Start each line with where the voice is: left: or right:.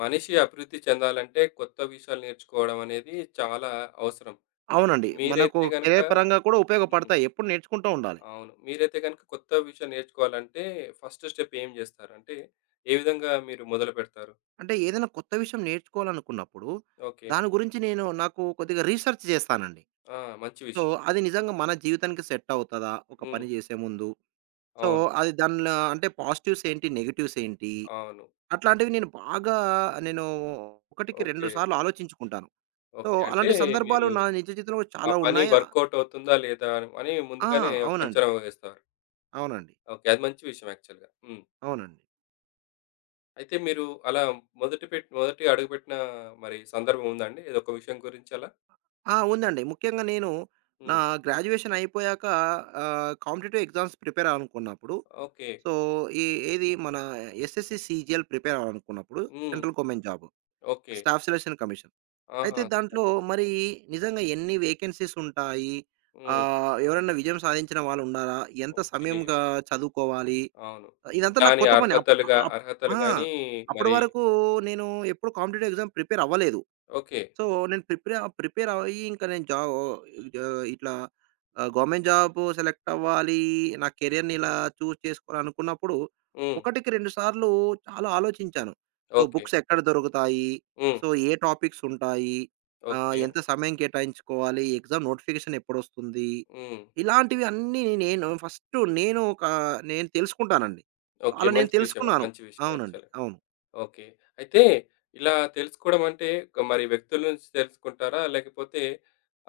left: మనిషి అభివృద్ధి చెందాలంటే కొత్త విషయాలు నేర్చుకోవడం అనేది చాలా అవసరం.
right: అవునండి. మనకు
left: మీరైతే గనక
right: కెరియర్ పరంగా కూడా
left: హ్మ్.
right: ఉపయోగపడతాయి. ఎప్పుడు నేర్చుకుంటూ ఉండాలి.
left: అవును. మీరైతే గనక కొత్త విషయం నేర్చుకోవాలంటే ఫస్ట్ స్టెప్ ఏం జేస్తారు? అంటే ఏ విధంగా మీరు మొదలుపెడతారు?
right: అంటే ఏదైనా కొత్త విషయం నేర్చుకోవాలనుకున్నప్పుడు,
left: ఓకే.
right: దాని గురించి నాకు కొద్దిగా రీసెర్చ్ చేస్తానండి.
left: ఆ! మంచి
right: సో,
left: విషయం.
right: అది నిజంగా మన జీవితానికి సెట్ అవుతదా? ఒక
left: హ్మ్.
right: పని చేసే ముందు. సో,
left: అవును.
right: అది దానిలో అంటే పాజిటివ్స్ ఏంటి? నెగెటివ్స్ ఏంటి?
left: అవును.
right: అట్లాంటివి నేను ఒకటికి 2
left: ఓకే.
right: సార్లు ఆలోచించుకుంటాను. So,
left: okay. అంటే
right: అలాంటి సందర్భాలు
left: మీరు
right: నా నిజ జీవితంలో
left: ఆ
right: చాలా
left: పని
right: ఉన్నాయి.
left: వర్కౌట్ అవుతుందా? లేదా? అని
right: ఆ!
left: ముందుగానే ఒక
right: అవునండి.
left: అంచనా వేస్తారు.
right: అవునండి.
left: ఓకే. అది మంచి విషయం యాక్చువల్‌గా. హ్మ్.
right: అవునండి.
left: అయితే మీరు అలా మొదటి అడుగుపెట్టిన మరి సందర్భం ఉందా అండి? ఏదో ఒక విషయం గురించి అలా?
right: ఆ! ఉందండి. ముఖ్యంగా నేను నా
left: హ్మ్.
right: గ్రాడ్యుయేషన్ అయిపోయాక కాంపిటీటివ్ ఎగ్జామ్స్ ప్రిపేర్ అవ్వాలనుకున్నప్పుడు,
left: ఓకే.
right: సో, ఏ ఏది మన ఎస్ఎస్‌సి, సీజీఎల్ ప్రిపేర్ అవ్వాలనుకున్నప్పుడు
left: హ్మ్.
right: Central government job.
left: Okay.
right: Staff selection commission. అయితే
left: ఆహా!
right: దాంట్లో
left: స్టెప్స్.
right: మరి నిజంగా ఎన్ని వేకెన్సీస్ ఉంటాయి?
left: హ్మ్.
right: ఎవరైనా విజయం సాధించిన వాళ్ళు ఉన్నారా? ఎంత
left: ఓకే.
right: సమయంగా చదువుకోవాలి?
left: అవును.
right: ఇదంతా నాకు
left: దాని
right: కొత్త పని. అప్
left: అర్హతలుగా
right: అప్
left: అర్హతలు
right: ఆ!
left: గాని
right: అప్పటి
left: మరి
right: వరకు నేను ఎప్పుడు కాంపిటీటివ్ ఎగ్జామ్ ప్రిపేర్ అవ్వలేదు.
left: ఓకే.
right: సో, ప్రిపేర్ అయ్యి ఇంకా నేను జా ఓహ్, ఆహ్, ఇట్లా ఆహ్, గవర్నమెంట్ జాబు సెలెక్ట్ అవ్వాలి. నా కెరియర్‌ని ఇలా చూజ్ చేసుకోవాలనుకున్నప్పుడు,
left: హ్మ్.
right: ఒకటికి 2 సార్లు చాలా ఆలోచించాను. So,
left: okay.
right: బుక్స్ ఎక్కడ దొరుకుతాయి?
left: హ్మ్.
right: సో, ఏ టాపిక్స్ ఉంటాయి?
left: ఓకే.
right: ఎంత సమయం కేటాయించుకోవాలి? Exam notification ఎప్పుడొస్తుంది?
left: హ్మ్.
right: ఇలాంటివి అన్నీ నేను తెలుసుకుంటానండి.
left: ఓకే.
right: అలా నేను
left: మంచి విషయమే.
right: తెలుసుకున్నాను.
left: మంచి విషయం
right: అవునండి.
left: యాక్చువల్‌గా.
right: అవును.
left: ఓకే. అయితే ఇలా తెలుసుకోవడం అంటే మరి వ్యక్తుల నుంచి తెలుసుకుంటారా? లేకపోతే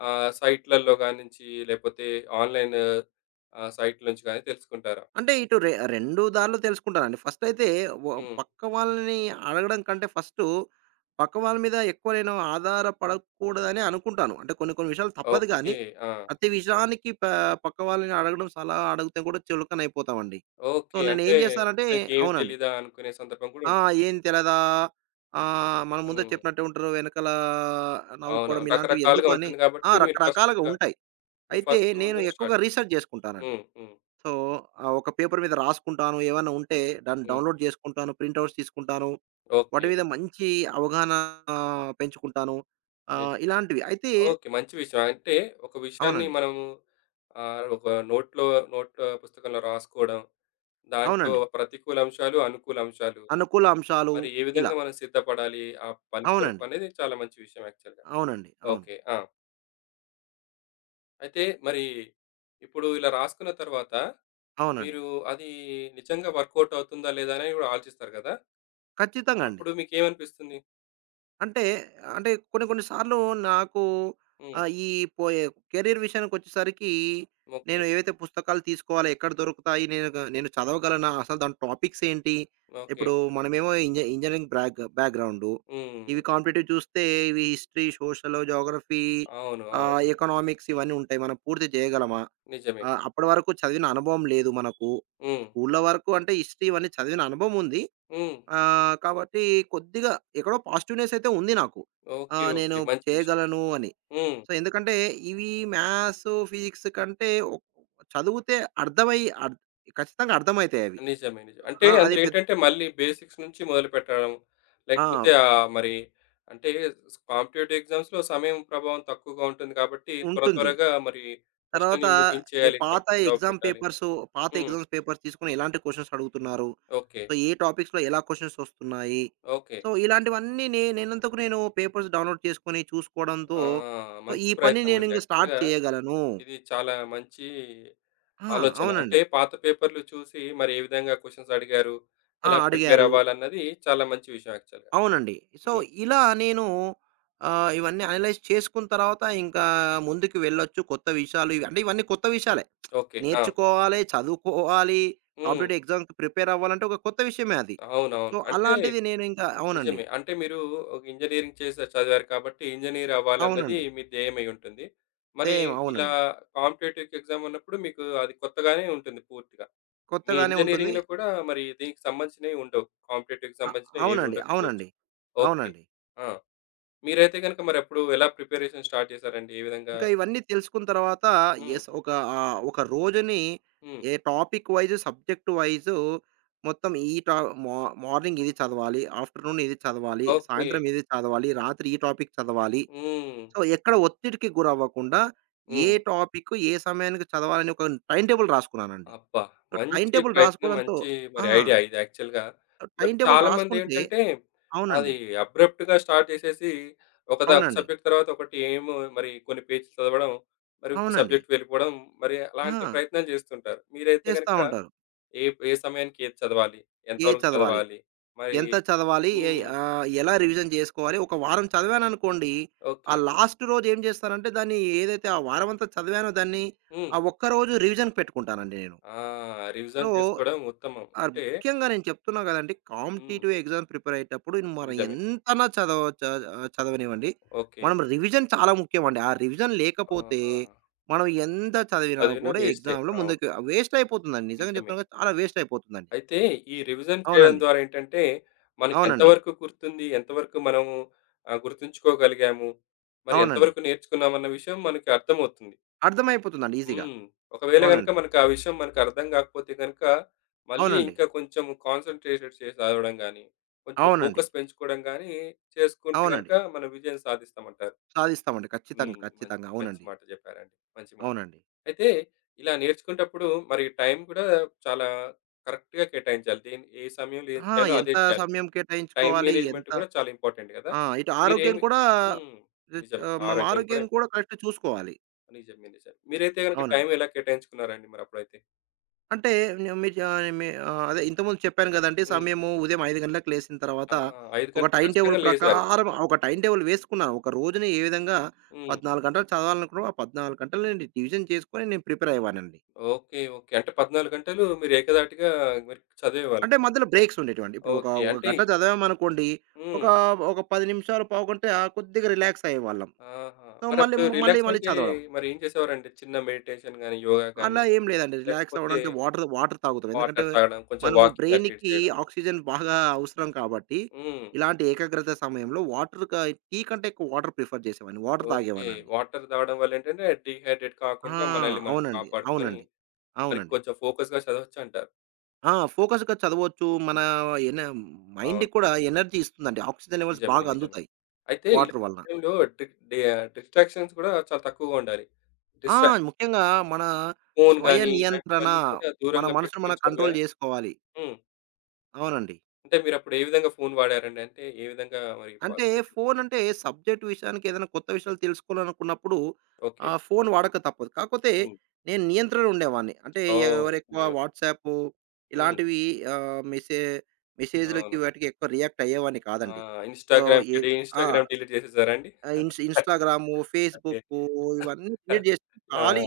left: ఆహ్, సైట్‌లలో గానించి లేకపోతే ఆన్‌లైన్ ఆహ్, సైట్‌ల నుంచి గాని తెలుసుకుంటారా?
right: అంటే ఇటు రె 2 దారులు తెలుసుకుంటానండి. ఫస్ట్ అయితే వ
left: హ్మ్.
right: పక్క వాళ్ళని అడగడం కంటే ఫస్టు పక్క వాళ్ళ మీద ఎక్కువ నేను ఆధారపడకూడదని అనుకుంటాను. అంటే కొన్ని కొన్ని విషయాలు తప్పదు గానీ,
left: ఓకే. ఆ!
right: ప్రతి విషయానికి పక్క వాళ్ళని అడగడం, సలహా అడిగితే కూడా చులకనైపోతామండి. So,
left: okay. అంటే
right: నేనేం చేస్తానంటే
left: ఇతనికేమి
right: అవునండి.
left: తెలీదా అనుకునే సందర్భం గూడా
right: ఆ!
left: ఉంటుంది.
right: "ఏం తెలదా? మన ముందే
left: హ్మ్.
right: చెప్పినట్టే ఉంటరు. వెనకాల నవ్వుకోవడం
left: అవునవును.
right: ఇలాంటివి ఎందుకు"
left: రకరకాలుగా
right: అని
left: ఉంటుంది
right: ఆ!
left: కాబట్టి మీరు
right: రకరకాలుగా
left: ఫస్ట్‌గా
right: ఉంటాయి. అయితే
left: ఫస్ట్
right: నేను
left: ఓన్‌గానే
right: ఎక్కువగా
left: స్టార్ట్ చేస్తారు.
right: రీసెర్చ్ జేసుకుంటానండి.
left: హ్మ్. హ్మ్.
right: సో, ఒక పేపర్ మీద రాసుకుంటాను. ఏవన్నా ఉంటే దాన్ని
left: హ్మ్.
right: డౌన్‌లోడ్ చేసుకుంటాను. ప్రింట్ ఔట్స్ తీసుకుంటాను. వాటి
left: ఓకే.
right: మీద మంచి అవగాహన ఆ, పెంచుకుంటాను.
left: నిజం.
right: ఇలాంటివి. అయితే
left: ఓకే. మంచి విషయం. అంటే ఒక విషయాన్ని
right: అవునండి.
left: మనము ఆహ్, ఒక నోట్‌లో నోట్‌లో పుస్తకంలో రాసుకోవడం, దాంట్లో
right: అవునండి.
left: ప్రతికూల అంశాలు, అనుకూల అంశాలు
right: అనుకూల అంశాలు
left: మరి ఏ
right: ఇలా.
left: విధంగా మనం సిద్ధపడాలి ఆ పని కొరకు
right: అవునండి.
left: అనేది చాలా మంచి విషయం యాక్చువల్‌గా.
right: అవునండి. అవును.
left: ఓకే. ఆ! అయితే మరి ఇప్పుడు ఇలా రాసుకున్న తర్వాత
right: అవునండి.
left: మీరు అది నిజంగా వర్కౌట్ అవుతుందా లేదా అని కూడా ఆలోచిస్తారు కదా!
right: ఖచ్చితంగా అండి.
left: అప్పుడు మీకేమనిపిస్తుంది?
right: అంటే, అంటే కొన్ని కొన్ని సార్లు నాకు
left: హ్మ్.
right: ఈ పోయే కెరీర్ విషయానికొచ్చేసరికి
left: ఓకే.
right: నేను ఏవైతే పుస్తకాలు తీసుకోవాలి, ఎక్కడ దొరుకుతాయి, నేను చదవగలనా, అసలు దాని టాపిక్స్ ఏంటి?
left: ఓకే.
right: ఇప్పుడు మనమేమో ఇంజనీరింగ్ బ్యాక్‌గ్రౌండు. ఇవి
left: హ్మ్.
right: కాంపిటీటివ్ చూస్తే ఇవి హిస్టరీ, సోషల్, జియోగ్రఫీ,
left: అవును. అవును.
right: ఎకనామిక్స్ ఇవన్నీ ఉంటాయి. మనం పూర్తి చేయగలమా?
left: నిజమే.
right: అప్పటి వరకు చదివిన అనుభవం లేదు మనకు.
left: హ్మ్.
right: స్కూల్లో వరకు అంటే హిస్టరీ ఇవన్నీ చదివిన అనుభవం ఉంది.
left: హ్మ్.
right: కాబట్టి కొద్దిగా ఎక్కడో పాజిటివ్‌నెస్ అయితే ఉంది నాకు.
left: ఓకే.
right: నేను
left: ఓకే. మంచి విషయం.
right: చేయగలను అని.
left: హ్మ్.
right: సో, ఎందుకంటే ఇవి మ్యాథ్స్, ఫిజిక్స్ కంటే చదివితే అర్థమై అర్ ఖచ్చితంగా అర్థమైతాయవి.
left: నిజమే. నిజమే. అంటే
right: ఆ! అది
left: అందులో
right: పెద్
left: ఏంటంటే మళ్ళీ బేసిక్స్ నుంచి మొదలుపెట్టడం.
right: ఆ!
left: లేకపోతే ఆహ్, మరి అంటే కాంపిటేటివ్ ఎగ్జామ్స్‌లో సమయం ప్రభావం తక్కువగా ఉంటుంది కాబట్టి
right: ఉంటుంది.
left: త్వరగా మరి
right: తర్వాత
left: ప్రశ్నని
right: ఏ
left: ముగించేయాలి.
right: పాత
left: కరెక్ట్ జవాబు
right: ఎగ్జామ్
left: పెట్టాలి.
right: పేపర్సు, పాత
left: హ్మ్.
right: ఎగ్జామ్స్ పేపర్స్ తీసుకొని ఎలాంటి క్వెషన్స్ అడుగుతున్నారు?
left: ఓకే.
right: సో, ఏ టాపిక్స్‌లో ఎలా క్వెషన్స్ వస్తున్నాయి?
left: ఓకే.
right: సో, ఇలాంటివన్నీ నే నేనంతకు నేను పేపర్స్ డౌన్‌లోడ్ చేసుకొని చూసుకోవడంతో,
left: ఆ!
right: సో, ఈ
left: మంచి
right: పని
left: ప్రయత్నమండి.
right: నేనింక స్టార్ట్
left: యాక్చువల్‌గా
right: చేయగలను.
left: ఇది చాలా మంచి
right: ఆ!
left: ఆలోచన.
right: అవునండి.
left: అంటే పాత పేపర్‌లు చూసి మరి ఏ విధంగా క్వెషన్స్ అడిగారు,
right: ఆ!
left: ఎలా ప్రిపేర్
right: అడిగారు.
left: అవ్వాలన్నది చాలా మంచి విషయం యాక్చువల్‌గా.
right: అవునండి. సో,
left: హ్మ్.
right: ఇలా నేను ఇవన్నీ అనలైజ్ చేసుకున్న తర్వాత ఇంకా ముందుకు వెళ్ళొచ్చు. కొత్త విషయాలు ఇవి అంటే ఇవన్నీ కొత్త విషయాలే.
left: ఓకే. ఆ!
right: నేర్చుకోవాలి, చదువుకోవాలి,
left: హ్మ్.
right: కాంపిటేటివ్ ఎగ్జామ్స్‌కి ప్రిపేర్ అవ్వాలంటే ఒక కొత్త విషయమే అది. సో,
left: అవునవును. అంటే
right: అలాంటిది నేను ఇంకా అవునండి.
left: నిజమే. అంటే మీరు ఒక ఇంజినీరింగ్ చేసే చదివారు కాబట్టి ఇంజినీర్ అవ్వాలన్నది
right: అవునండి.
left: మీ ధ్యేయమై ఉంటుంది. మరి
right: సేమ్
left: ఇలా
right: అవునండి.
left: కాంపిటీటివ్ ఎగ్జామ్ ఉన్నప్పుడు మీకు అది కొత్తగానే ఉంటుంది పూర్తిగా. మీ
right: కొత్తగానే ఉంటుంది.
left: ఇంజినీరింగ్‌లో కూడా మరి దీనికి సంబంధించినవి ఉండవు. కాంపిటీటివ్‌కి
right: అ
left: సంబంధించినవి ఏవి
right: అవునండి.
left: ఉండకపోవచ్చు.
right: అవునండి.
left: ఓకే.
right: అవునండి.
left: ఆ! మీరైతే గనుక మరెప్పుడు ఎలా ప్రిపరేషన్ స్టార్ట్ చేశారండి? ఏ విధంగా?
right: ఇంకా ఇవన్నీ తెలుసుకున్న తర్వాత
left: హ్మ్.
right: ఎస్ ఒక ఒక రోజుని
left: హ్మ్.
right: ఏ టాపిక్ వైస్, సబ్జెక్ట్ వైస్ మొత్తం ఈ టా మా మార్నింగ్ ఇది చదవాలి, ఆఫ్టర్‌నూన్ ఇది చదవాలి,
left: ఓకే.
right: సాయంత్రం ఇది చదవాలి, రాత్రి ఈ టాపిక్ చదవాలి.
left: హ్మ్.
right: సో, ఎక్కడ ఒత్తిడికి గురవ్వకుండా ఏ
left: హ్మ్.
right: టాపిక్ ఏ సమయానికి చదవాలని ఒక టైమ్ టేబుల్ రాసుకున్నానండి.
left: అబ్బా!
right: సో, టైమ్
left: మంచి
right: టేబుల్
left: ప్రయత్నం.
right: రాసుకోవడంతో
left: మంచి
right: ఆ!
left: మరి ఐడియా ఇది యాక్చువల్‌గా. మరి
right: టైమ్ టేబుల్ రాసుకుంటే
left: చాలామందేంటంటే అది
right: అవునండి.
left: అబ్రప్ట్‌గా స్టార్ట్ చేసేసి ఒక
right: అవునండి.
left: సబ్జెక్ట్ తర్వాత ఒకటి ఏమో మరి కొన్ని పేజీలు చదవడం, మరి ఇంకో
right: అవునండి.
left: సబ్జెక్ట్‌కి వెళ్ళిపోవడం, మరి
right: ఆ!
left: అలాంటి ప్రయత్నాలు చేస్తుంటారు. మీరైతే
right: చేస్తా
left: గనుక
right: ఉంటారు.
left: ఏ ఏ సమయానికి ఏది చదవాలి?
right: ఏది
left: ఎంతవరకు
right: చదవాలి?
left: చదవాలి? మరి
right: ఎంత చదవాలి? ఎ
left: హ్మ్.
right: ఎలా రివిజన్ జేసుకోవాలి? ఒక వారం చదివాననుకోండి, ఆ
left: ఓకే.
right: లాస్ట్ రోజు ఏం జేస్తానంటే, దాన్ని ఏదైతే ఆ వారమంతా చదివానో దాన్ని,
left: హ్మ్.
right: ఆ ఒక్కరోజు రివిజన్‌కి పెట్టుకుంటానండి నేను.
left: ఆ!
right: సో,
left: రివిజన్ చేసుకోవడం ఉత్తమం. అంటే
right: ముఖ్యంగా నేను చెప్తున్నా గదండీ,
left: హ్మ్.
right: కాంపిటీటివ్ ఎగ్జామ్ ప్రిపేర్ అయ్యేటప్పుడు మనం
left: నిజమే.
right: ఎంతనా చదవ చ చదవనివ్వండి,
left: ఓకే.
right: మనం రివిజన్ చాలా ముఖ్యమండి. ఆ రివిజన్ లేకపోతే,
left: ఆహా!
right: మనం ఎంత చదివినా
left: చదివినా
right: కూడా
left: వేస్టే.
right: ఎగ్జామ్‌లో
left: అవును.
right: ముందుకు వేస్ట్ అయిపోతుందండి. నిజంగా
left: నిజమే.
right: చెప్తున్నాగా చాలా వేస్ట్ అయిపోతుందండి.
left: అయితే ఈ రివిజన్ చేయడం
right: అవునండి.
left: ద్వారా ఏంటంటే, మనకి
right: అవునండి.
left: ఎంతవరకు గుర్తుంది, ఎంతవరకు మనము ఆహ్, గుర్తుంచుకోగలిగాము, మరి
right: అవునండి.
left: ఎంతవరకు నేర్చుకున్నామన్న విషయం మనకి అర్థమవుతుంది.
right: అర్థమైపోతుందండి ఈజీగా.
left: హ్మ్. ఒకవేళ గనుక
right: అవునండి.
left: మనకు ఆ విషయం మనకు అర్థం కాకపోతే గనుక, మళ్ళీ
right: అవునండి.
left: ఇంకా కొంచెం కాన్సంట్రేటెడ్ చేసి చదవడం గాని, కొంచెం
right: అవునండి.
left: ఫోకస్ పెంచుకోవడం గాని చేసుకుంటే
right: అవునండి.
left: గనుక మనం విజయం సాధిస్తామంటారు.
right: సాధిస్తామండి. ఖచ్చితంగా.
left: హ్మ్. మంచి
right: ఖచ్చితంగా.
left: మంచి
right: అవునండి.
left: మాట జెప్పారండి. మంచి మాట.
right: అవునండి.
left: అయితే ఇలా నేర్చుకునేటప్పుడు మరి టైం గూడా చాలా కరెక్ట్‌గా కేటాయించాలి. దేని ఏ సమయంలో ఏది
right: ఆ!
left: చేయాలో అదే
right: ఎంత
left: చేయాలి.
right: సమయం
left: టైమ్
right: కేటాయించుకోవాలి?
left: మేనేజ్‌మెంట్
right: ఎంత
left: గూడా చాలా ఇంపార్టెంట్ గదా!
right: ఆ! ఇటు ఆరోగ్యం
left: మీరేమి
right: కూడా
left: హ్మ్. నిజమే.
right: మనం
left: ఆరోగ్యం కూడా
right: ఆరోగ్యం కూడా
left: ఇంపార్టెంట్.
right: కరెక్ట్‌గా చూసుకోవాలి.
left: నిజమే. నిజమే. మీరైతే గనుక టైం
right: అవునండి.
left: ఎలా కేటాయించుకున్నారండి మరప్పుడైతే?
right: అంటే నే మీరు జా మీ ఆహ్, అదే ఇంతకుముందు చెప్పాను గదండీ!
left: హ్మ్.
right: సమయము ఉదయం 5 గంటలకు లేసిన తర్వాత
left: ఆ! 5 గంటలకు ఖచ్చితంగా లేసారు.
right: ఒక టైమ్ టేబుల్ వేసుకున్నాను. ఒక రోజుని ఏ విధంగా
left: హ్మ్.
right: 14 గంటలు చదవాలనుకున్నానో, ఆ 14 గంటలు నేను డివిజన్ చేసుకొని నేను ప్రిపేర్ అయ్యేవాడినండి.
left: ఓకే. ఓకే. అంటే 14 గంటలు మీరు ఏకధాటిగా మీరు చదివేవాళ్ళు.
right: అంటే మధ్యలో బ్రేక్స్ ఉండేటివండి. ఇప్పుడు ఒక
left: ఓకే.
right: ఒక
left: అంటే
right: గంట చదివామనుకోండి, ఒక
left: హ్మ్.
right: ఒక 10 నిమిషాలు, పావుగంట కొద్దిగా రిలాక్స్ అయ్యేవాళ్ళం.
left: ఆహా!
right: సో, మళ్ళీ
left: మరప్పుడు
right: మళ్ళీ
left: రిలాక్స్
right: మళ్ళీ
left: అంటే
right: చదవడం.
left: మరేం చేసేవారండి? చిన్న మెడిటేషన్ గాని, యోగా
right: అలా
left: గాని,
right: ఏం లేదండి. రిలాక్స్ అవ్వడం
left: లేకపోతే
right: అంటే వాటర్ వాటర్ తాగుతాం. ఎందుకంటే
left: వాటర్ తాగడం, కొంచెం
right: మనము
left: వాకింగ్ అటు ఇటు
right: బ్రెయిన్‌కి
left: చేయడం.
right: ఆక్సిజన్ బాగా అవసరం కాబట్టి,
left: హ్మ్.
right: ఇలాంటి ఏకాగ్రత సమయంలో వాటర్ క టీ కంటే ఎక్కువ వాటర్ ప్రిఫర్ చేసేవాడిని. Water
left: okay.
right: తాగేవాడినండి.
left: వాటర్ తాగడం వల్లేంటంటే డీహైడ్రేట్
right: ఆ!
left: కాకుండా మనల్ని మనం
right: అవునండి.
left: కాపాడుకొని
right: అవునండి.
left: మరి
right: అవునండి.
left: కొంచెం ఫోకస్‌గా చదవొచ్చంటారు.
right: ఆ! ఫోకస్‌గా చదవచ్చు. మన
left: హ్మ్.
right: ఎన మైండ్‌కి
left: అవును.
right: కూడా ఎనర్జీ ఇస్తుందండి. ఆక్సిజన్ లెవెల్స్
left: నిజమే.
right: బాగా
left: నిజమే.
right: అందుతాయి
left: అయితే
right: వాటర్
left: ఇలాంటి
right: వలన.
left: టైంలో డి డి ఆహ్, డిస్ట్రాక్షన్స్ కూడా చాలా తక్కువగా ఉండాలి.
right: ఆ!
left: డిస్ట్రాక్షన్
right: ముఖ్యంగా మన
left: ఫోను
right: స్వయ
left: గాని
right: నియంత్రణ,
left: ఇలాంటివన్నీ కూడా
right: మన
left: దూరంగా
right: మనసును
left: పెట్టుకొని
right: మనం కంట్రోల్
left: చదివారా?
right: జేసుకోవాలి.
left: హ్మ్.
right: అవునండి.
left: అంటే మీరప్పుడు ఏ విధంగా ఫోను వాడారండి? అంటే ఏ విధంగా మరి
right: అంటే ఫోనంటే సబ్జెక్ట్ విషయానికి ఏదైనా కొత్త విషయాలు తెలుసుకోవాలనుకున్నప్పుడు
left: ఓకే.
right: ఫోను వాడక తప్పదు. కాకపోతే
left: హ్మ్.
right: నేను నియంత్రణ ఉండేవాడిని. అంటే ఎవరెక్కువ
left: ఓకే. ఓకే.
right: వాట్సాపు
left: హ్మ్.
right: ఇలాంటివి ఆహ్, మెసే మెసేజ్‌లకి
left: అవును.
right: వాటికి ఎక్కువ రియాక్ట్ అయ్యేవాడిని
left: ఆ!
right: కాదండి. సో, ఏ ఆ!
left: ఇన్‌స్టాగ్రామ్ డిలీట్ చేసేసారా అండి?
right: Instagram,
left: okay.
right: ఫేస్‌బుక్కు ఇవన్నీ క్రియేట్ జేసి
left: ఆ!
right: ఖాళీ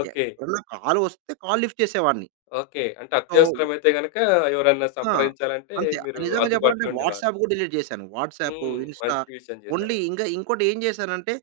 left: ఓకే.
right: ఎప్పుడన్నా కాల్ వస్తే కాల్ లిఫ్ట్ చేసేవాడిని.
left: ఓకే. అంటే
right: సో
left: అత్యవసరమైతే గనక ఎవరన్నా
right: ఆ!
left: సంప్రదించాలంటే
right: అంతే.
left: మీరు
right: నిజంగా చెప్పాలంటే
left: అందుబాటులో ఉండేవారు.
right: వాట్సాప్ కూడా డిలీట్ చేశాను. వాట్సాప్,
left: హ్మ్.
right: ఇన్‌స్టా
left: మంచి విషయం
right: ఓన్లీ
left: చేశారండి.
right: ఇంగా ఇంకోటి ఏం చేశానంటే,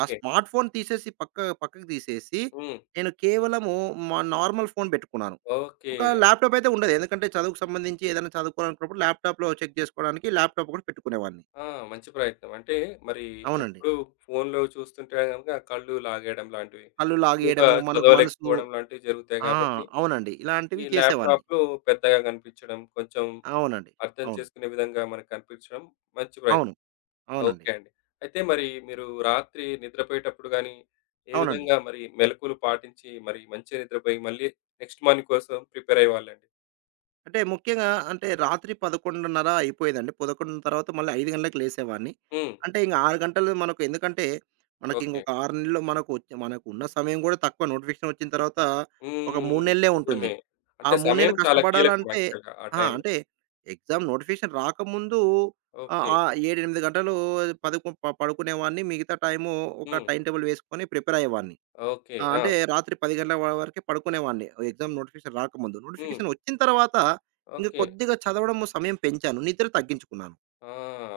right: ఆ స్మార్ట్ ఫోన్ తీసేసి పక్కకు తీసేసి,
left: హ్మ్.
right: నేను కేవలము మా నార్మల్ ఫోన్ పెట్టుకున్నాను.
left: ఓకే.
right: ఒక ల్యాప్‌టాప్ అయితే ఉండేది. ఎందుకంటే చదువుకు సంబంధించి ఏదైనా చదువుకోవాలనుకున్నప్పుడు ల్యాప్‌టాప్‌లో చెక్ చేసుకోవడానికి ల్యాప్‌టాప్ కూడా పెట్టుకునేవాడిని.
left: ఆ! మంచి ప్రయత్నం. అంటే మరి
right: అవునండి.
left: ఎప్పుడు ఫోన్‌లో చూస్తుంటే గనక కళ్ళు లాగేయడం లాంటివి,
right: కళ్ళు
left: ఎక్కువగా
right: లాగేయడము, మనకు మనసు
left: చదవలేకపోవడం లాంటివి జరుగుతాయి
right: ఆ!
left: కాబట్టి
right: అవునండి. ఇలాంటివి
left: ఈ
right: చేసేవాడిని.
left: ల్యాప్‌టాప్‌లు పెద్దగా కనిపించడం, కొంచెం
right: అవునండి.
left: అర్థం
right: అవును.
left: చేసుకునే విధంగా మనకు కనిపించడం మంచి
right: అవును.
left: ప్రయత్నం.
right: అవునండి.
left: ఓకే అండి. అయితే మరి మీరు రాత్రి నిద్రపోయేటప్పుడు గాని, ఏ
right: అవునండి.
left: విధంగా మరి మెలకువలు పాటించి మరి మంచిగా నిద్రపోయి మళ్ళీ నెక్స్ట్ మార్నింగ్ కోసం ప్రిపేర్ అయ్యేవాళ్ళండి?
right: అంటే ముఖ్యంగా అంటే రాత్రి 11:30 అయిపోయేదండి. 11 తర్వాత మళ్ళీ 5 గంటలకు లేసేవాడిని.
left: హ్మ్.
right: అంటే ఇంక 6 గంటలు మనకు ఎందుకంటే, మనకి
left: ఓకే.
right: ఇంకొక 6 నెలలు మనకు వచ్చే మనకున్న సమయం కూడా తక్కువ. నోటిఫికేషన్ వచ్చిన తర్వాత ఒక 3
left: హ్మ్.
right: నెలలే ఉంటుంది.
left: నిజమే.
right: ఆ
left: అంటే
right: 3 నెలలు
left: సమయం చాలా కీలకం
right: కష్టపడాలంటే
left: యాక్చువల్‌గా ఆ
right: ఆ!
left: టైంలో.
right: అంటే ఎగ్జామ్ నోటిఫికేషన్ రాకముందు ఆహ్,
left: ఓకే.
right: ఆహ్, 7, 8 గంటలు పదుకు ప పడుకునేవాడిని. మిగతా టైము ఒక
left: హ్మ్.
right: టైమ్ టేబుల్ వేసుకొని ప్రిపేర్ అయ్యేవాడిని.
left: ఓకే.
right: ఆ!
left: ఆ!
right: అంటే రాత్రి 10 గంటల వరకే పడుకునేవాడిని. ఎగ్జామ్ నోటిఫికేషన్ రాకముందు.
left: హ్మ్.
right: నోటిఫికేషన్ వచ్చిన తర్వాత ఇంక
left: ఓకే.
right: కొద్దిగా చదవడం సమయం పెంచాను. నిద్ర తగ్గించుకున్నాను.
left: ఆ!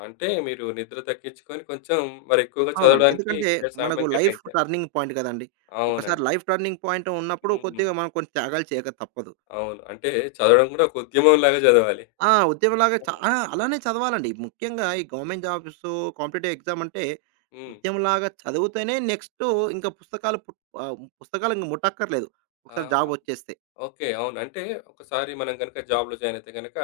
left: అంటే మీరు నిద్ర తగ్గించుకొని కొంచెం మరి ఎక్కువగా
right: అవునండి.
left: చదవడానికి
right: ఎందుకంటే మనకు
left: సమయం
right: లైఫ్
left: కేటాయించారు.
right: టర్నింగ్ పాయింట్ కదండీ. ఒకసారి
left: అవునండి.
right: లైఫ్ టర్నింగ్ పాయింట్ ఉన్నప్పుడు
left: హ్మ్.
right: కొద్దిగా మనం కొన్ని త్యాగాలు చేయక తప్పదు.
left: అవును. అంటే చదవడం గూడా ఒక ఉద్యమంలాగా చదవాలి.
right: ఆ! ఉద్యమంలాగా చ ఆ! అలానే చదవాలండి. ముఖ్యంగా ఈ గవర్నమెంట్ జాబ్స్, కాంపిటేటివ్ ఎగ్జామ్ అంటే
left: హ్మ్.
right: ఉద్యమంలాగా చదివితేనే నెక్స్ట్ ఇంకా పుస్తకాలు పుట్ ఆహ్, పుస్తకాలు ఇంక ముట్టక్కర్లేదు. ఒకసారి జాబ్
left: ఆ!
right: వచ్చేస్తే.
left: ఓకే. అవును. అంటే ఒకసారి మనం గనుక జాబ్‌లో జాయిన్ అయితే గనక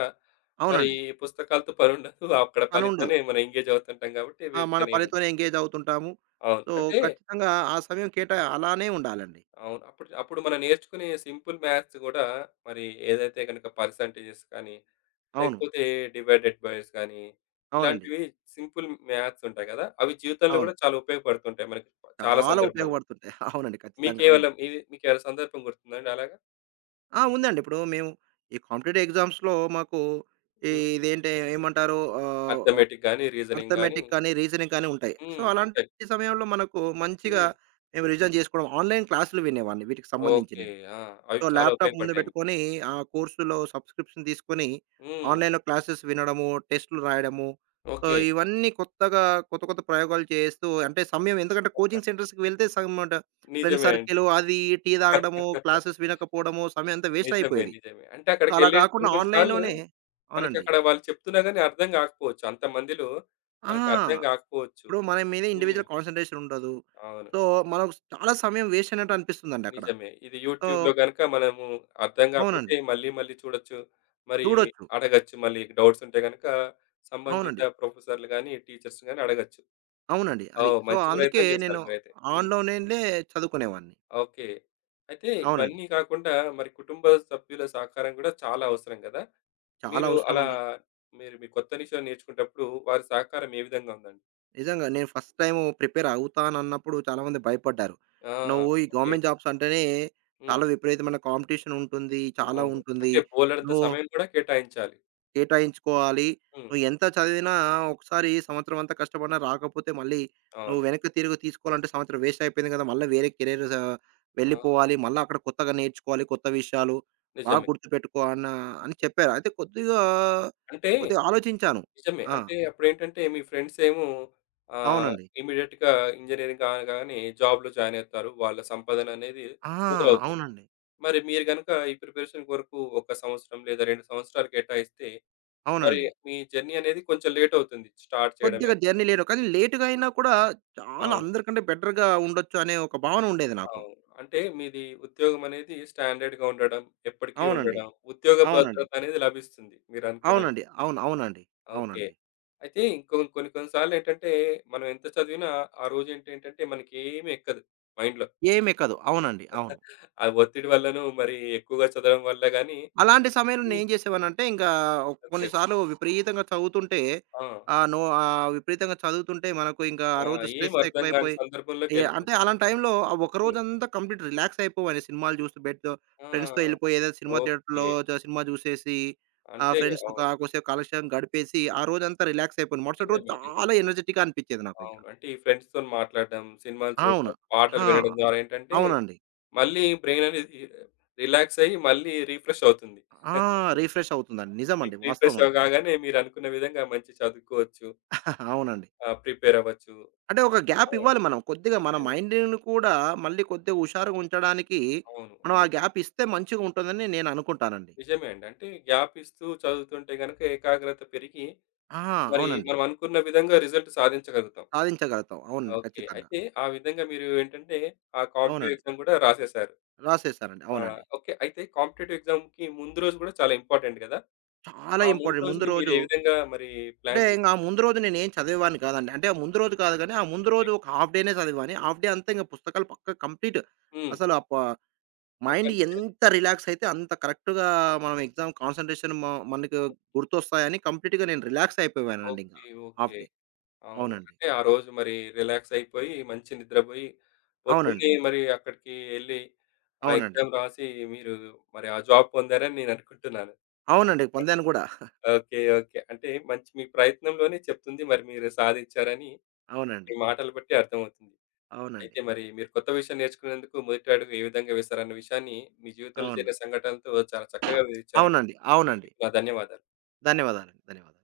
left: మరి
right: అవునండి.
left: పుస్తకాలతో పనుండదు. అక్కడ
right: పనుండదు.
left: పనితోనే మనం ఎంగేజ్ అవుతుంటాం కాబట్టి
right: ఆ! మన
left: వీటితోనే ఏముండదు.
right: పనితోనే ఎంగేజ్ అవుతుంటాము.
left: అవును.
right: సో,
left: అంటే
right: ఖచ్చితంగా ఆ సమయం కేటా అలానే ఉండాలండి.
left: అవును. అప్పుడు అప్పుడు మనం నేర్చుకునే సింపుల్ మ్యాథ్స్ గూడా మరి ఏదైతే గనక పర్సెంటేజెస్ కానీ,
right: అవును.
left: లేకపోతే డివైడెడ్ బైస్ గానీ,
right: అవునండి.
left: ఇలాంటివి సింపుల్ మ్యాథ్స్ ఉంటాయి గదా! అవి జీవితంలో
right: అవును.
left: గూడా చాలా ఉపయోగపడుతుంటాయి మనకి చాలా
right: చాలా
left: సందర్భాల్లో.
right: ఉపయోగపడుతుంటాయి. అవునండి. ఖచ్చితంగా. అవును.
left: మీకేవలం ఇది మీకేమైనా సందర్భం గుర్తుందాండి అలాగా?
right: ఆ! ఉందండి. ఇప్పుడు మేము ఈ కాంపిటేటివ్ ఎగ్జామ్స్‌లో మాకు ఈ
left: హ్మ్.
right: ఇదేంటి ఏమంటారు ఆహ్, ఆహ్,
left: అర్థమేటిక్ గాని, రీజనింగ్ గాని
right: అర్థమెటిక్ కానీ, రీజనింగ్ కానీ ఉంటాయి. సో,
left: హ్మ్. ఉంటాయి.
right: అలాంటి సమయంలో మనకు మంచిగా
left: హ్మ్.
right: మేము రివిజన్ చేసుకోవడం ఆన్‌లైన్ క్లాసులు వినేవాడిని వీటికి సంబంధించి
left: ఓకే.
right: నేను.
left: ఆ! అవి
right: సో,
left: చాలా
right: ల్యాప్‌టాప్ ముందు
left: ఉపయోగపడ్డాయి మీకు.
right: పెట్టుకొని, ఆ కోర్సులో సబ్‌స్క్రిప్షన్ తీసుకొని,
left: హ్మ్.
right: ఆన్‌లైన్‌లో క్లాసెస్ వినడము, టెస్ట్‌లు రాయడము. So,
left: okay.
right: ఇవన్నీ కొత్తగా కొత్త కొత్త ప్రయోగాలు చేస్తూ అంటే సమయం ఎందుకంటే కోచింగ్ సెంటర్స్‌కి వెళ్తే సగం ట ఫ్రెండ్
left: నిజమే అండి.
right: సర్కిల్ అది టీ తాగడము, క్లాసెస్ వినకపోవడము, సమయం అంతా వేస్ట్
left: నిజమే.
right: అయిపోయేది.
left: నిజమే. అంటే
right: సో, అలా
left: అక్కడికెళ్ళి కొన్ని
right: కాకుండా
left: కొన్ని సార్లు
right: ఆన్‌లైన్‌లోనే అవునండి.
left: మనకక్కడ వాళ్ళు చెప్తున్నా గాని అర్థం కాకపోవచ్చు. అంతమందిలో
right: ఆ!
left: మనకర్థం కాకపోవచ్చు.
right: ఇప్పుడు మన మీద
left: హ్మ్.
right: ఇండివిడ్యువల్ కాన్సంట్రేషన్ ఉండదు.
left: అవును.
right: సో, మనకు చాలా సమయం వేస్ట్ అయినట్టు అనిపిస్తుందండి అక్కడ.
left: నిజమే. ఇది
right: సో
left: యూట్యూబ్‌లో గనుక మనము అర్థం కాకపోతే
right: అవునండి.
left: మళ్ళీ మళ్ళీ చూడొచ్చు. మరి
right: చూడొచ్చు.
left: అడగొచ్చు మళ్ళీ డౌట్స్ ఉంటే గనుక సంబంధిత
right: అవునండి.
left: ప్రొఫెసర్‌లు గాని, టీచర్స్ గాని అడగొచ్చు.
right: అవునండి. అది.
left: ఓహ్!
right: సో,
left: మంచి
right: అందుకే
left: ప్రయత్నం చేశారు
right: నేను
left: మీరైతే. హ్మ్.
right: ఆన్‌లైన్‌లోనే చదువుకునేవాడిని.
left: ఓకే. అయితే
right: అవునండి.
left: ఇవన్నీ కాకుండా మరి కుటుంబ సభ్యుల సహకారం కూడా చాలా అవసరం కదా!
right: చాలా
left: మీరు అలా
right: అవసరమండి.
left: మీరు మీ కొత్త విషయం నేర్చుకునేటప్పుడు వారి సహకారం ఏ విధంగా ఉందండి?
right: నిజంగా నేను ఫస్ట్ టైము ప్రిపేర్ అవుతానన్నప్పుడు చాలామంది భయపడ్డారు.
left: ఆ!
right: "నువ్వు ఈ
left: ఓకే.
right: గవర్నమెంట్ జాబ్స్ అంటేనే
left: హ్మ్.
right: చాలా విపరీతమైన కాంపిటీషన్ ఉంటుంది. చాలా
left: అవును.
right: ఉంటుంది.
left: అంటే బోలెడంత
right: నువ్వు"
left: సమయం కూడా కేటాయించాలి.
right: కేటాయించుకోవాలి.
left: హ్మ్.
right: నువ్వు ఎంత చదివినా ఒకసారి సంవత్సరం అంతా కష్టపడినా రాకపోతే మళ్ళీ నువ్వు
left: అవును.
right: వెనక్కి తిరిగి తీసుకోవాలంటే సంవత్సరం వేస్ట్ అయిపోయింది కదా! మళ్ళా వేరే కెరీర్ స
left: ఆ!
right: వెళ్ళిపోవాలి. మళ్ళా అక్కడ కొత్తగా నేర్చుకోవాలి. కొత్త విషయాలు బాగా
left: నిజమే.
right: గుర్తుపెట్టుకో అని చెప్పారు. అయితే కొద్దిగా,
left: అంటే
right: కొద్దిగా ఆలోచించాను.
left: నిజమే.
right: ఆ!
left: అంటే అప్పుడేంటంటే మీ ఫ్రెండ్సేమో ఆహ్,
right: అవునండి.
left: ఇమ్మీడియేట్‌గా ఇంజినీరింగ్ కాగానే జాబ్‌లో జాయిన్ అవుతారు. వాళ్ళ సంపాదననేది
right: ఆ!
left: మొదలవుతుంది.
right: అవునండి.
left: మరి మీరు గనుక ఈ ప్రిపరేషన్ కొరకు 1 సంవత్సరం లేదా 2 సంవత్సరాలు కేటాయిస్తే, మరి
right: అవునండి.
left: మీ జర్నీ అనేది కొంచెం లేట్ అవుతుంది స్టార్ట్ చేయడమే.
right: కొద్దిగా జర్నీ లేట్ కానీ లేట్‌గా అయినా కూడా చాలా
left: అవును.
right: అందరికంటే బెటర్‌గా ఉండొచ్చు అనే ఒక భావన ఉండేది నాకు.
left: అవును. అంటే మీది ఉద్యోగం అనేది స్టాండర్డ్‌గా ఉండడం, ఎప్పటికీ
right: అవునండి.
left: ఉండడం, ఉద్యోగ
right: అవునండి.
left: భద్రత అనేది లభిస్తుంది మీరనుకున్న
right: అవునండి.
left: విధంగా.
right: అవును. అవునండి.
left: ఓకే.
right: అవునండి.
left: అయితే ఇంకొ కొన్ని కొన్ని సార్లేంటంటే, మనం ఎంత చదివినా ఆ రోజేంటేంటంటే మనకేమి ఎక్కదు మైండ్‌లో.
right: ఏమెక్కదు. అవునండి. అవును.
left: ఆ ఒత్తిడి వల్లనో, మరి ఎక్కువగా చదవడం వల్ల గాని
right: అలాంటి సమయంలో
left: హ్మ్.
right: నేనేం చేసేవాడినంటే, ఇంకా
left: ఓకే.
right: కొన్నిసార్లు విపరీతంగా చదువుతుంటే
left: ఆ!
right: విపరీతంగా చదువుతుంటే మనకు ఇంకా ఆ
left: ఆ!
right: రోజు
left: ఏం
right: స్ట్రెస్
left: అర్థం కాని
right: ఎక్కువైపోయి అంటే
left: సందర్భంలోకెళ్ళిపోతాం.
right: అలాంటి టైంలో
left: హ్మ్.
right: ఒకరోజంతా కంప్లీట్ రిలాక్స్ అయిపోవాలి సినిమాలు చూస్తూ బెడ్‌తో
left: ఆ!
right: ఫ్రెండ్స్‌తో ఎళ్ళిపోయి ఏదో సినిమా
left: ఓకే.
right: థియేటర్‌లో చ సినిమా చూసేసి
left: అంటే
right: ఫ్రెండ్స్‌తో
left: అవును.
right: కొద్దిసేపు కాలక్షేపం గడిపేసి ఆ రోజంతా రిలాక్స్ అయిపోయాను. మరుసటి రోజు
left: నిజమే. నిజమే.
right: చాలా ఎనర్జిటిక్‌గా అనిపిచ్చేది నాకు ఇంకా.
left: అవును. అంటే ఈ ఫ్రెండ్స్‌తోని మాట్లాడడం, సినిమాలు
right: అవును.
left: చూడడం, పాటలు
right: ఆ!
left: వినడం ద్వారా ఏంటంటే,
right: అవునండి.
left: మళ్ళీ బ్రెయిన్ అనేది రిలాక్స్ అయ్యి, మళ్ళీ రిఫ్రెష్ అవుతుంది.
right: ఆ! రిఫ్రెష్ అవుతుందండి. నిజమండి.
left: మీకు రీఫ్రెష్
right: వాస్తవం అండి.
left: అవ్ కాగానే మీరనుకున్న విధంగా మంచిగా చదువుకోవచ్చు.
right: అవునండి.
left: ఆహ్, ప్రిపేర్ అవ్వచ్చు.
right: అంటే ఒక
left: ఆ!
right: గ్యాప్ ఇవ్వాలి మనం. కొద్దిగా మన
left: నిజమే.
right: మైండ్‌ని కూడా మళ్ళీ కొద్దిగా హుషారుగా ఉంచడానికి
left: అవును.
right: మనం ఆ
left: అవును.
right: గ్యాప్ ఇస్తే మంచిగా ఉంటుందని నేను అనుకుంటానండి.
left: నిజమే అండి. అంటే గ్యాప్ ఇస్తూ చదువుతుంటే గనుక ఏకాగ్రత పెరిగి
right: ఆ!
left: మరి
right: అవునండి.
left: మనం అనుకున్న విధంగా రిజల్ట్ సాధించగలుగుతాం.
right: సాధించగలుగుతాం. అవునండి.
left: ఓకే.
right: ఖచ్చితంగా.
left: అయితే ఆ విధంగా మీరు ఏంటంటే ఆ కాంపిటీటివ్
right: అవునండి.
left: ఎగ్జామ్ గూడా రాసేసారు.
right: రాసేసానండి.
left: ఆ!
right: అవునండి.
left: ఓకే. అయితే కాంపిటీటివ్ ఎగ్జామ్‌కి ముందు రోజు గూడా చాలా ఇంపార్టెంట్ గదా!
right: చాలా
left: ఆ ముందు
right: ఇంపార్టెంట్. ముందు
left: రోజుని మీరు
right: రోజు
left: ఏ విధంగా మరి
right: అంటే
left: ప్లాన్
right: ఇంక
left: జేసుకుంటే
right: ఆ ముందు రోజు నేనేం చదివేవాడిని కాదండి. అంటే ఆ ముందు రోజు కాదు గానీ, ఆ ముందు రోజు ఒక హాఫ్ డేనే చదివాని. హాఫ్ డే అంతా ఇంక పుస్తకాలు పక్క కంప్లీట్
left: హ్మ్.
right: అసలు అప మైండ్
left: పక్కన పెట్టేసి
right: ఎంత రిలాక్స్ అయితే అంత కరెక్ట్‌గా మనం ఎగ్జామ్ కాన్సంట్రేషన్ మ మనకు
left: హ్మ్.
right: గుర్తొస్తాయని కంప్లీట్‌గా నేను రిలాక్స్ అయిపోయానండి ఇంక.
left: ఓకే.
right: Half
left: okay.
right: డే.
left: అవును.
right: అవునండి.
left: అంటే ఆ రోజు మరి రిలాక్స్ అయిపోయి, మంచి నిద్రబోయి,
right: అవునండి.
left: పొద్దున్నే మరి అక్కడికి ఎళ్లి, ఆ
right: అవునండి.
left: ఎగ్జామ్ రాసి మీరు మరి ఆ జాబ్ పొందారని నేననుకుంటున్నాను.
right: అవునండి. పొందాను గూడా.
left: ఓకే. ఓకే. అంటే మంచి మీ ప్రయత్నంలోనే చెప్తుంది మరి మీరు సాధించారని
right: అవునండి.
left: మీ మాటలు బట్టి అర్థమవుతుంది.
right: అవునండి.
left: అయితే మరి మీరు కొత్త విషయం నేర్చుకునేందుకు మొదటి అడుగు ఏ విధంగా వేశారన్న విషయాన్ని మీ జీవితంలో
right: అవును.
left: జరిగిన సంఘటనలతో చాలా చక్కగా వివరిచ్చారండి.
right: అవునండి. అవునండి.
left: మీకు నా ధన్యవాదాలు.
right: ధన్యవాదాలండి. ధన్యవాదాలు.